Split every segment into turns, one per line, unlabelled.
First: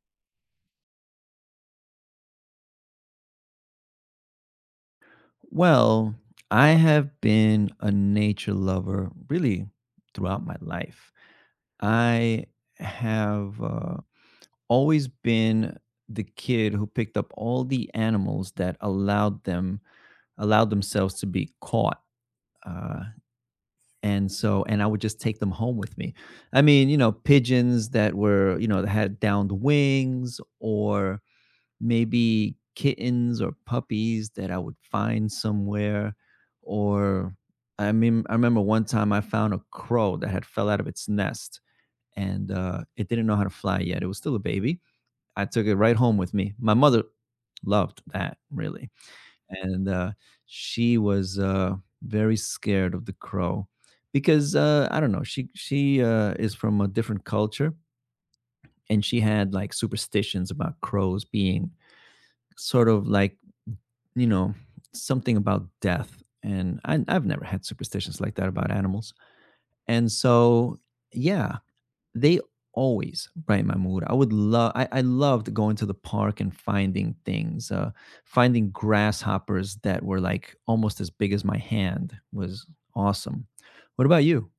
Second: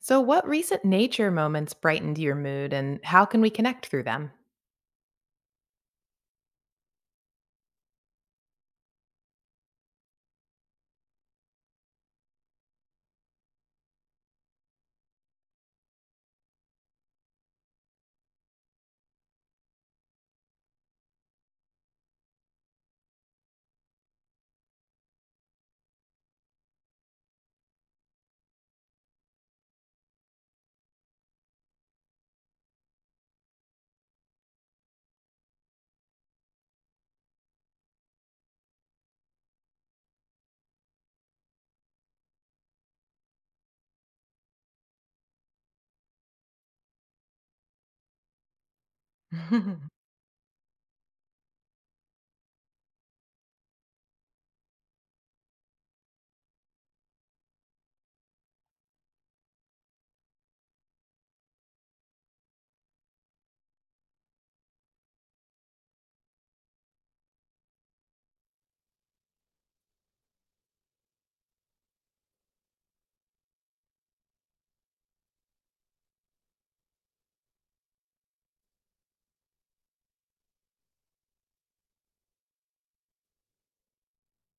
So, what recent nature moments brightened your mood, and how can we connect through them?
Well, I have been a nature lover really throughout my life. I have always been the kid who picked up all the animals that allowed themselves to be caught. Uh, and I would just take them home with me. I mean, you know, pigeons that were, you know, that had downed wings, or maybe kittens or puppies that I would find somewhere, or I mean I remember one time I found a crow that had fell out of its nest, and it didn't know how to fly yet. It was still a baby. I took it right home with me. My mother loved that, really. And she was very scared of the crow because I don't know, she is from a different culture, and she had like superstitions about crows being sort of like, you know, something about death. And I've never had superstitions like that about animals. And so, yeah, they always brighten my mood. I loved going to the park and finding things, finding grasshoppers that were like almost as big as my hand. Was awesome. What about you?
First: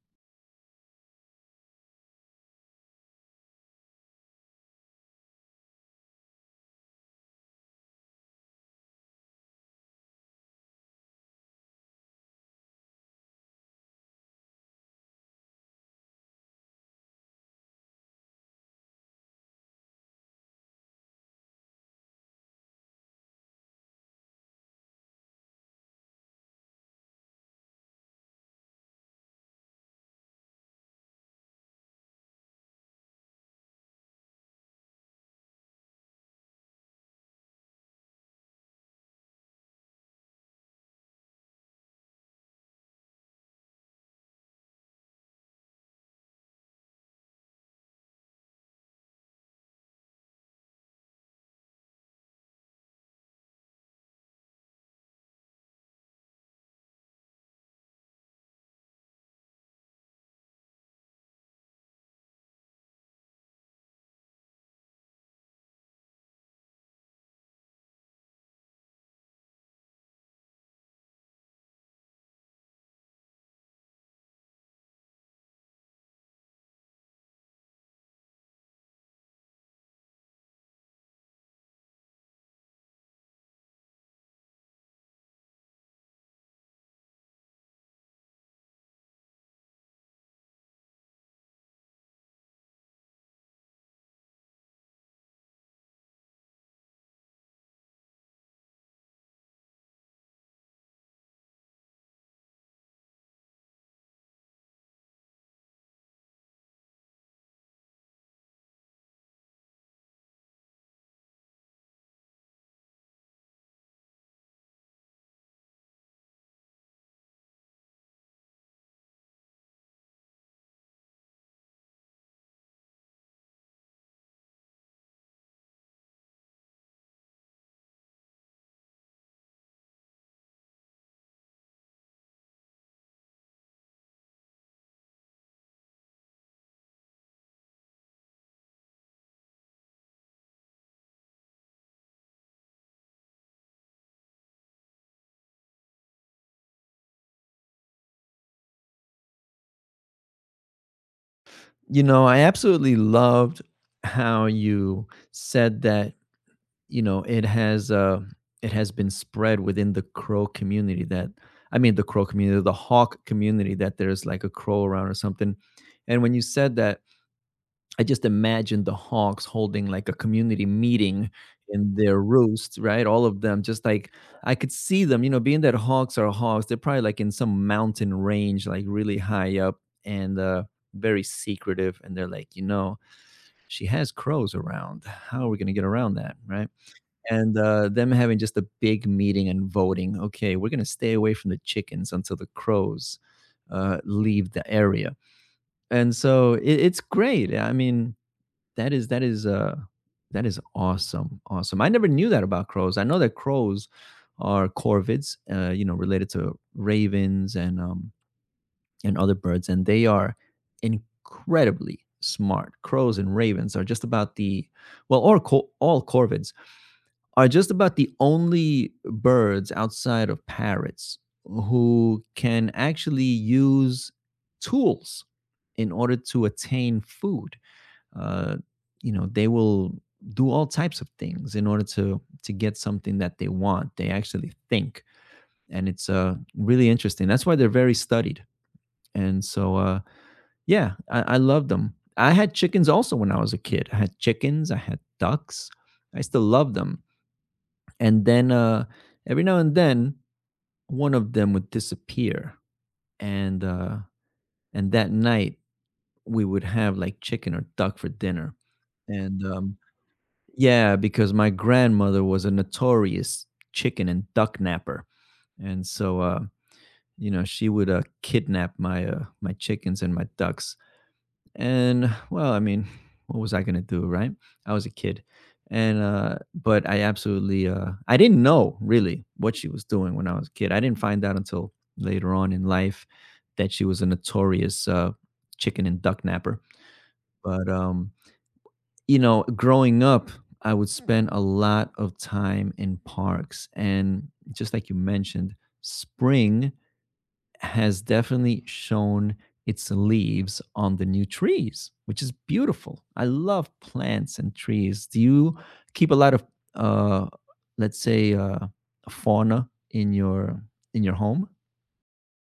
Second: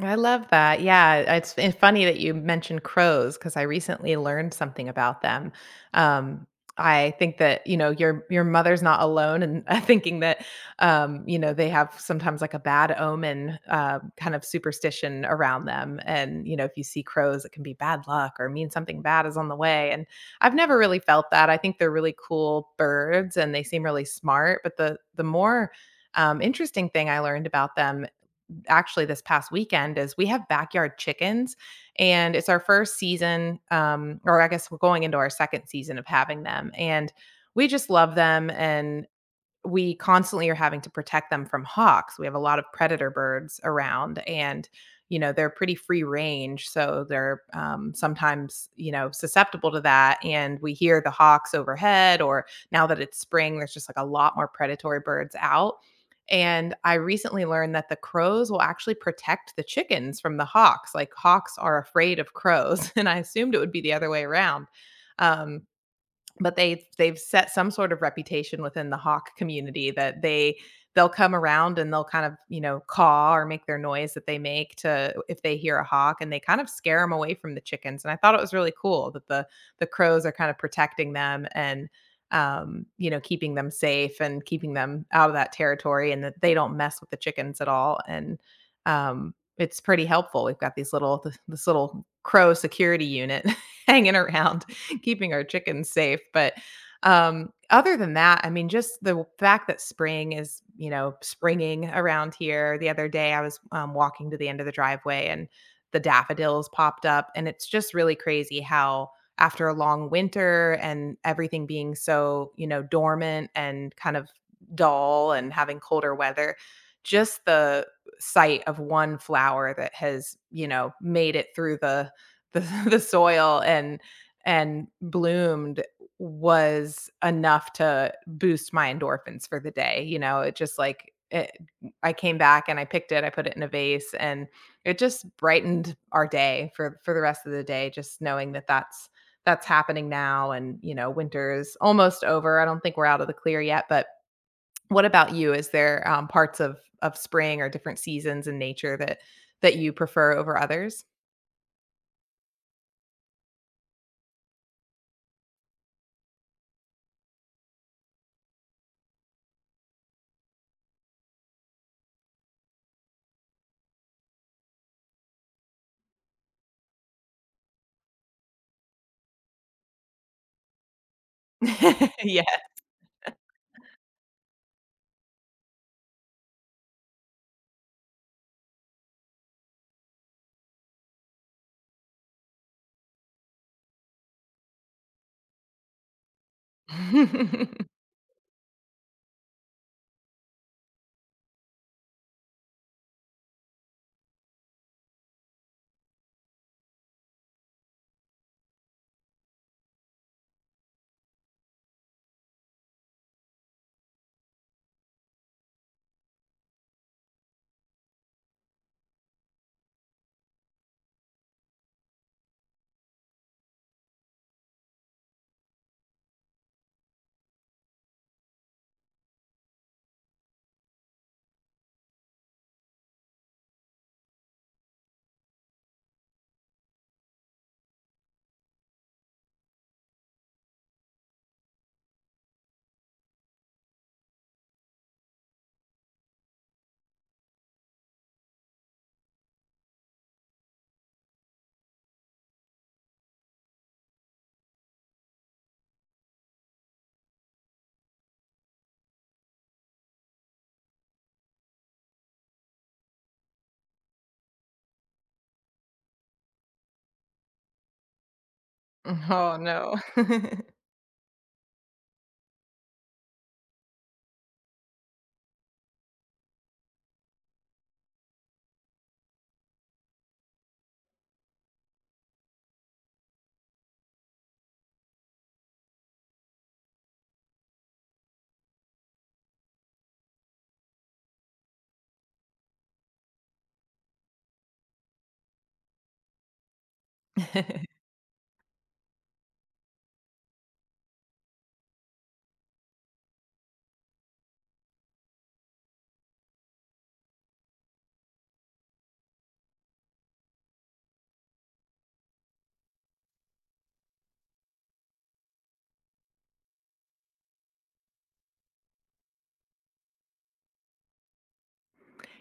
I love that. Yeah, it's funny that you mentioned crows because I recently learned something about them. Um, I think that you know your mother's not alone in thinking that you know they have sometimes like a bad omen kind of superstition around them, and you know if you see crows, it can be bad luck or mean something bad is on the way. And I've never really felt that. I think they're really cool birds and they seem really smart. But the more interesting thing I learned about them actually this past weekend is we have backyard chickens, and it's our first season, um, or I guess we're going into our second season of having them, and we just love them, and we constantly are having to protect them from hawks. We have a lot of predator birds around, and, you know, they're pretty free range, so they're, sometimes, you know, susceptible to that, and we hear the hawks overhead, or now that it's spring, there's just, like, a lot more predatory birds out, and I recently learned that the crows will actually protect the chickens from the hawks. Like, hawks are afraid of crows, and I assumed it would be the other way around. um but they've set some sort of reputation within the hawk community that they they'll come around and they'll kind of, you know, caw or make their noise that they make to if they hear a hawk, and they kind of scare them away from the chickens. And I thought it was really cool that the crows are kind of protecting them and, you know, keeping them safe and keeping them out of that territory, and that they don't mess with the chickens at all. And um, it's pretty helpful, we've got these little, this little crow security unit hanging around keeping our chickens safe. But other than that, I mean, just the fact that spring is, you know, springing around here. The other day, I was walking to the end of the driveway and the daffodils popped up. And it's just really crazy how, after a long winter and everything being so, you know, dormant and kind of dull and having colder weather, just the sight of one flower that has, you know, made it through the, the soil and bloomed was enough to boost my endorphins for the day. You know, it just like it, I came back and I picked it, I put it in a vase, and it just brightened our day for the rest of the day. Just knowing that that's happening now, and you know, winter is almost over. I don't think we're out of the clear yet, but what about you? Is there, parts of spring or different seasons in nature that that you prefer over others?
You know, I absolutely loved how you said that, you know, it has been spread within the crow community, the hawk community, that there's like a crow around or something. And when you said that, I just imagined the hawks holding like a community meeting in their
Yeah.
roost, right? All of them just like, I could see them, you know, being that hawks are hawks, they're probably like in some mountain range, like really high up, and very secretive, and they're like, you know, she has crows around. How are we going to get around that, right? And them having just a big meeting and voting. Okay, we're gonna stay away from the chickens until the crows leave the area, and so it's great. I mean, that is that is uh, that is awesome, awesome. I never knew that about crows. I know that crows are corvids, you know, related to ravens and other birds, and they are incredibly smart. Crows and ravens are just about the, well, all corvids are just about the only birds outside of parrots who can actually use tools in order to attain food. Uh, you know, they will do all types of things in order to get something that they want. They actually think, and it's really interesting. That's why they're very studied. And so, uh, yeah, I love them. I had chickens also when I was a kid. I had chickens. I had ducks. I still love them, and then every now and then one of them would disappear, and uh, and that night we would have like chicken or duck for dinner. And
Oh, no.
Yeah, because my grandmother was a notorious chicken and duck napper, and you know she would kidnap my chickens and my ducks. And well, I mean, what was I gonna do, right? I was a kid. And But I absolutely I didn't know really what she was doing when I was a kid. I didn't find out until later on in life that she was a notorious chicken and duck napper. But You know, growing up, I would spend a lot of time in parks, and just like you mentioned, spring has definitely shown its leaves on the new trees, which is beautiful. I love plants and trees. Do you keep a lot of, uh, let's say, fauna in your home?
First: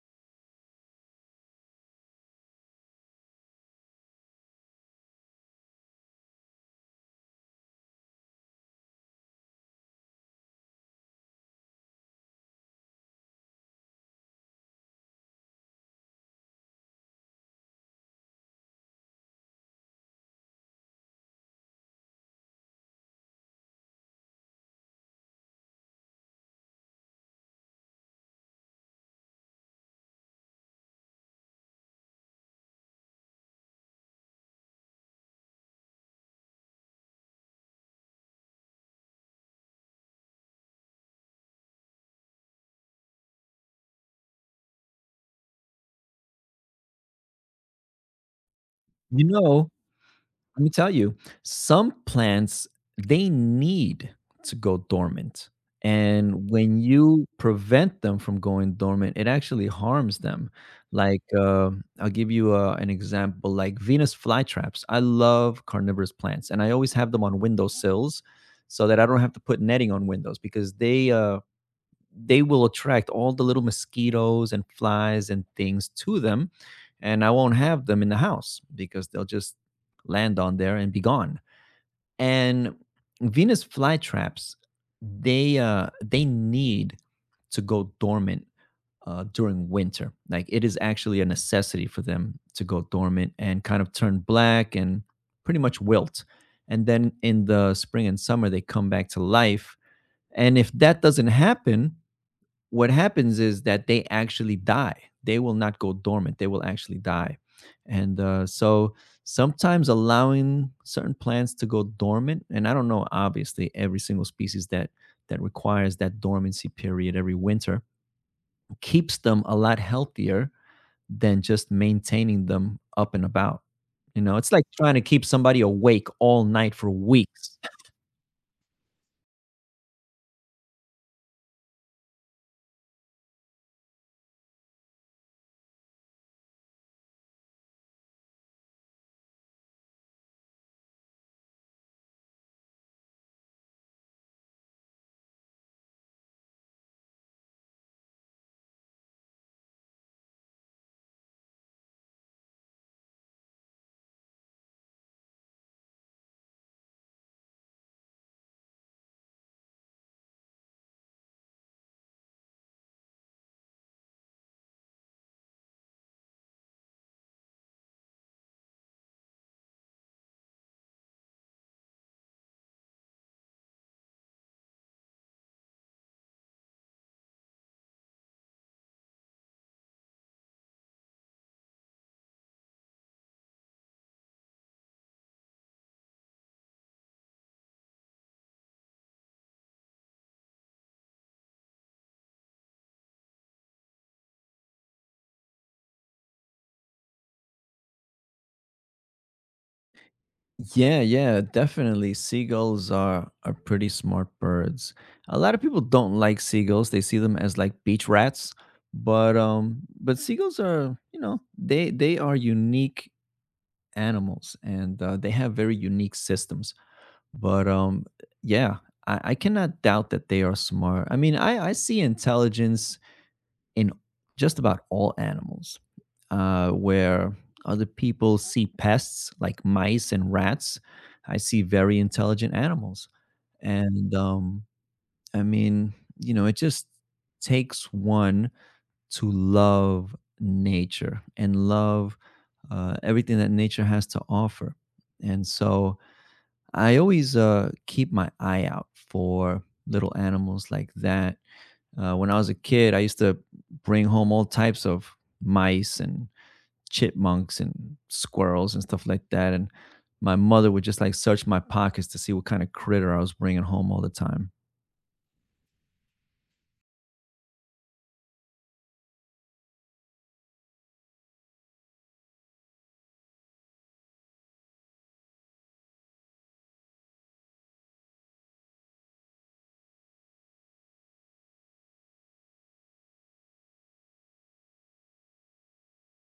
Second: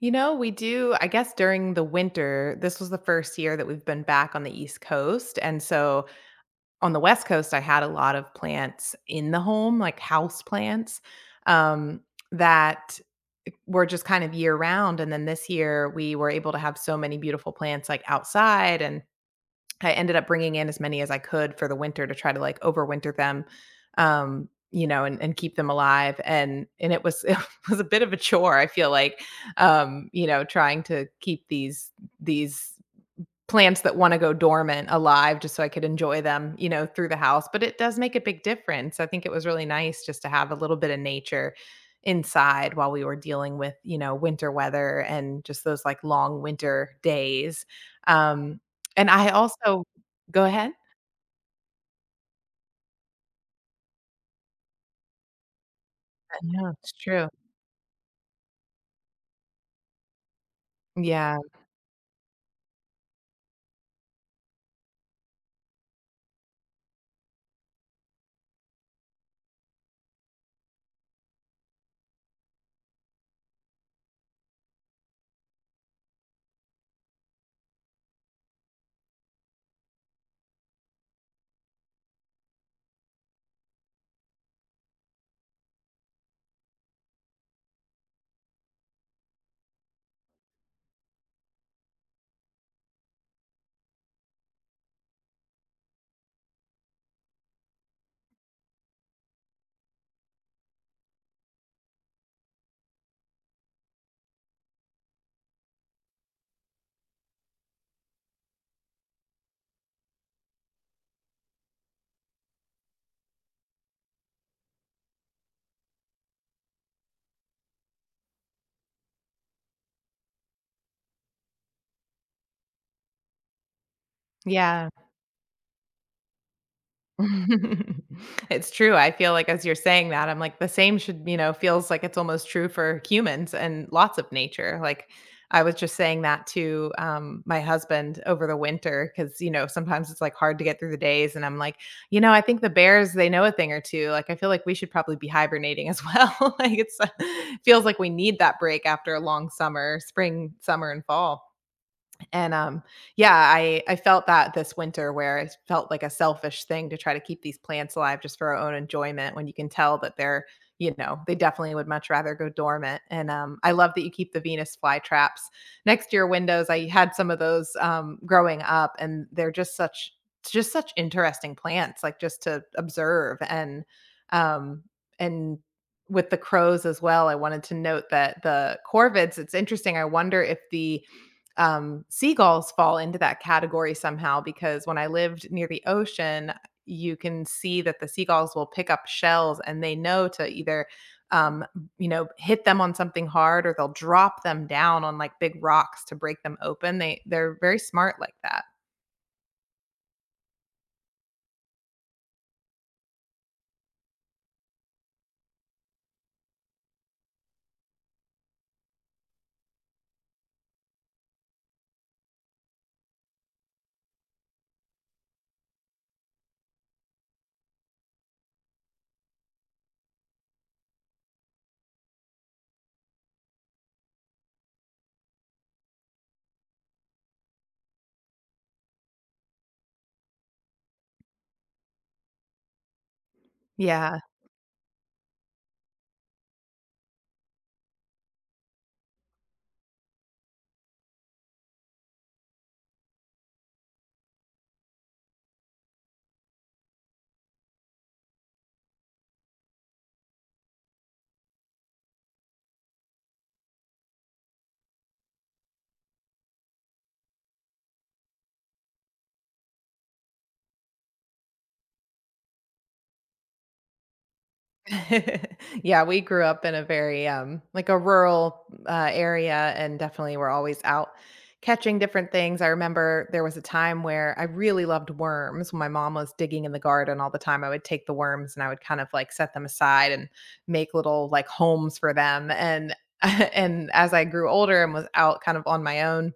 You know, we do, I guess during the winter, this was the first year that we've been back on the East Coast. And so on the West Coast, I had a lot of plants in the home, like house plants, um, that were just kind of year round. And then this year, we were able to have so many beautiful plants like outside. And I ended up bringing in as many as I could for the winter to try to like overwinter them, you know, and keep them alive. And it was it was a bit of a chore. I feel like, you know, trying to keep these plants that wanna go dormant alive just so I could enjoy them, you know, through the house, but it does make a big difference. I think it was really nice just to have a little bit of nature inside while we were dealing with, you know, winter weather and just those, like, long winter days. Um, and
You
I
know,
also Go
let me
ahead.
tell you, some plants, they need to go dormant. And
Yeah,
when
it's
you
true.
prevent them from going dormant, it actually harms them. Like,
Yeah,
I'll give you an example like Venus flytraps. I love carnivorous plants, and I always have them on windowsills so that I don't have to put netting on windows because they will attract all the little mosquitoes and flies and things to them. And I won't have them in the house because they'll just land on there and be gone. And Venus flytraps, they need to go dormant during winter. Like it is actually a necessity for them to go dormant and kind of turn black and pretty much wilt. And then in the spring and summer, they come back to life. And if that doesn't happen, what happens is that they actually die. They will not go dormant. They will actually die. And So sometimes allowing certain plants to go dormant, and I don't know, obviously, every single species that requires that dormancy period every winter, keeps them a lot healthier than just maintaining them up and about. You know, it's like
yeah.
trying to keep somebody awake all night for weeks.
It's true. I feel like as you're saying that, I'm like the same should, you know, feels like it's almost true for humans and lots of nature. Like I was just saying that to my husband over the winter because, you know, sometimes it's like hard to get through the days. And I'm like, you know, I think the bears, they know a thing or two. Like I feel like we should probably be hibernating as well. Like it's feels like we need that break after a long summer, spring, summer, and fall. And yeah, I felt that this winter where it felt like a selfish thing to try to keep these plants alive just for our own enjoyment when you can tell that they're, you know, they definitely would much rather go dormant. And I love that you keep the Venus flytraps next to your windows. I had some of those growing up, and they're just such interesting plants, like just to observe um, and with the crows as well. I wanted to note that the corvids. It's interesting. I wonder if the seagulls fall into that category somehow because when I lived near the ocean, you can see that the seagulls will pick up shells and they know to either, um, you know, hit them on something hard, or they'll drop them down on like big rocks to break them open. They're very smart like that.
Yeah, yeah, definitely. Seagulls are pretty smart birds. A lot of people don't like seagulls. They see them as like beach rats, but seagulls are, you know, they are unique animals, and they have very unique systems. But yeah, I cannot doubt that they are smart. I mean, I see intelligence in just about all animals. Where other people see pests like mice and rats, I see very intelligent animals. And
Yeah.
I mean, you know, it just takes one to love nature and love everything that nature has to offer. And so I always keep my eye out for little animals like that. When I was a kid, I used to bring home all types of mice and chipmunks and squirrels and stuff like that. And my mother would just like search my pockets to see what kind of critter I was bringing home all the time.
Yeah, we grew up in a very, like a rural, area, and definitely we're always out catching different things. I remember there was a time where I really loved worms. When my mom was digging in the garden all the time, I would take the worms and I would kind of like set them aside and make little like homes for them. And and as I grew older and was out kind of on my own,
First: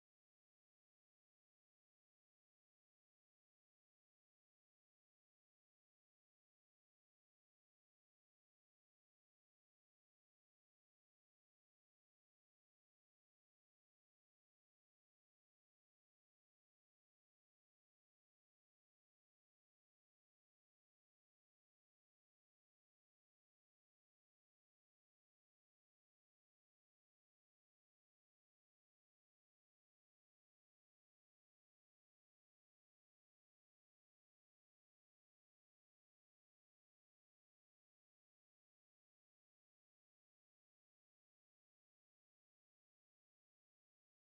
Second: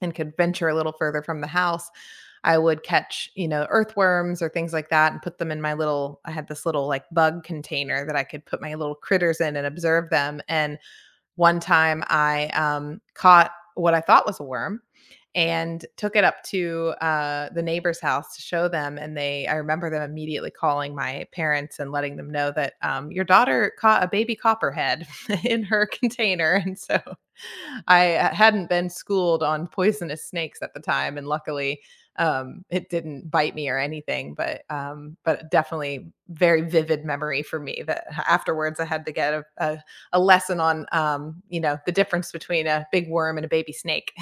and could venture a little further from the house, I would catch, you know, earthworms or things like that and put them in my little, I had this little like bug container that I could put my little critters in and observe them. And one time I caught what I thought was a worm and took it up to the neighbor's house to show them. And they, I remember them immediately calling my parents and letting them know that your daughter caught a baby copperhead in her container. And so I hadn't been schooled on poisonous snakes at the time, and luckily it didn't bite me or anything. But but definitely very vivid memory for me that afterwards I had to get a a lesson on you know, the difference between a big worm and a baby snake.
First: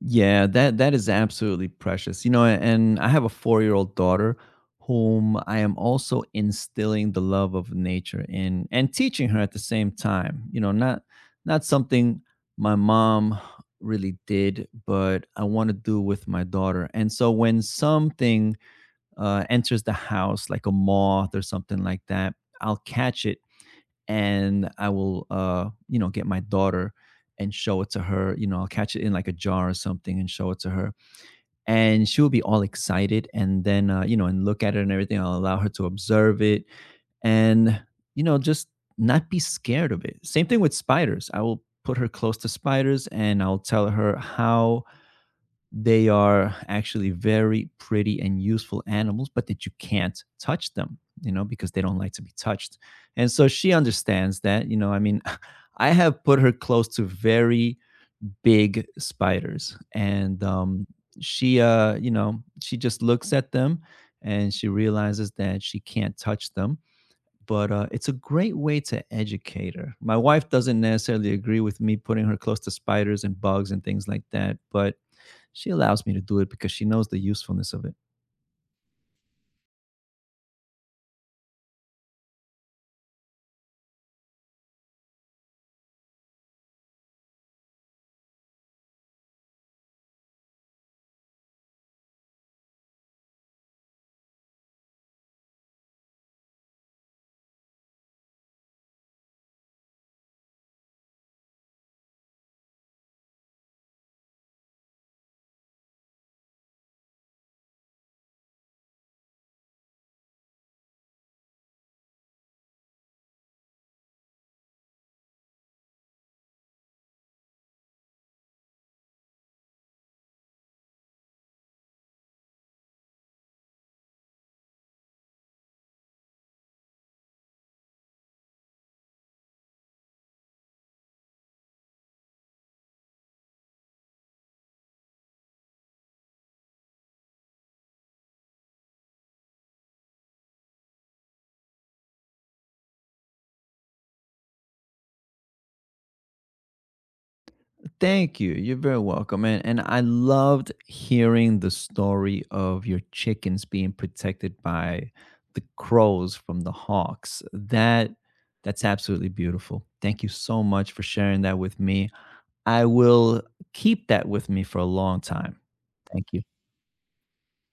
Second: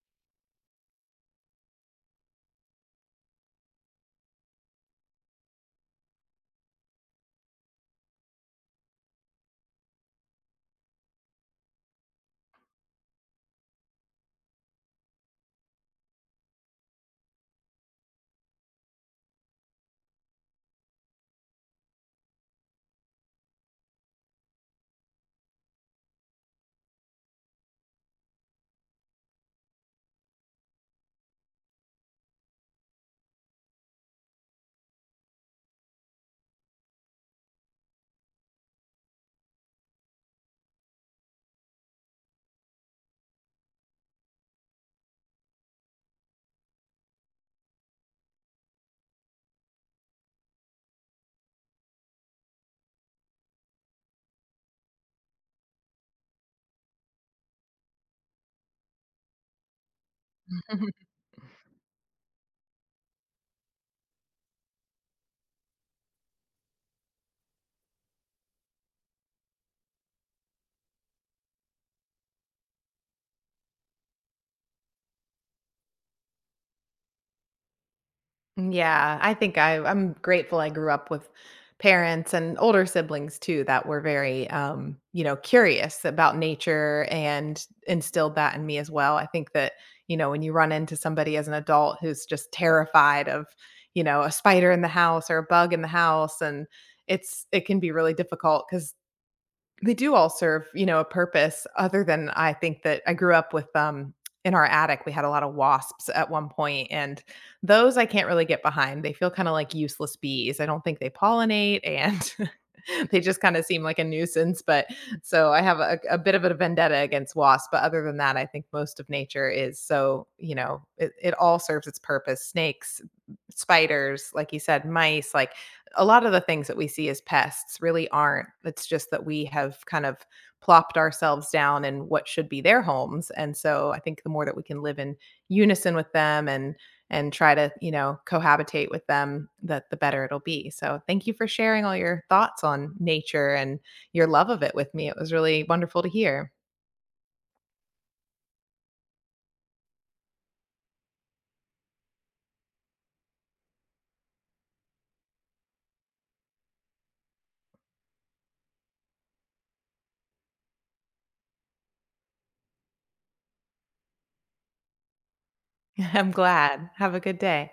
Yeah, that that is absolutely precious. You know, and I have a 4-year-old daughter whom I am also instilling the love of nature in, and teaching her at the same time. You know, not something my mom really did, but I want to do with my daughter. And so when something enters the house like a moth or something like that, I'll catch it, and I will, you know, get my daughter and show it to her. You know, I'll catch it in like a jar or something and show it to her, and she will be all excited. And then, you know, and look at it and everything. I'll allow her to observe it, and you know, just not be scared of it. Same thing with spiders. I will put her close to spiders, and I'll tell her how they are actually very pretty and useful animals, but that you can't touch them, you know, because they don't like to be touched. And so she understands that, you know, I mean, I have put her close to very big spiders, and she you know, she just looks at them, and she realizes that she can't touch them. But it's a great way to educate her. My wife doesn't necessarily agree with me putting her close to spiders and bugs and things like that, but she allows me to do it because she knows the usefulness of it.
Yeah, I think I'm grateful I grew up with parents and older siblings too that were very you know, curious about nature and instilled that in me as well. I think that, you know, when you run into somebody as an adult who's just terrified of, you know, a spider in the house or a bug in the house, and it's it can be really difficult cuz they do all serve, you know, a purpose, other than I think that I grew up with, in our attic, we had a lot of wasps at one point, and those I can't really get behind. They feel kinda like useless bees. I don't think they pollinate, and they just kinda seem like a nuisance, but so I have a bit of a vendetta against wasps, but other than that, I think most of nature is so, you know, it all serves its purpose. Snakes, spiders, like you said, mice, like a lot of the things that we see as pests really aren't. It's just that we have kind of plopped ourselves down in what should be their homes. And so I think the more that we can live in unison with them and try to, you know, cohabitate with them, that the better it'll be. So thank you for sharing all your thoughts on nature and your love of it with me. It was really wonderful to hear.
Thank you. You're very welcome. And I loved hearing the story of your chickens being protected by the crows from the hawks. That's absolutely beautiful. Thank you so much for sharing that with me. I will keep that with me for a long time. Thank
I'm
you.
glad. Have a good day.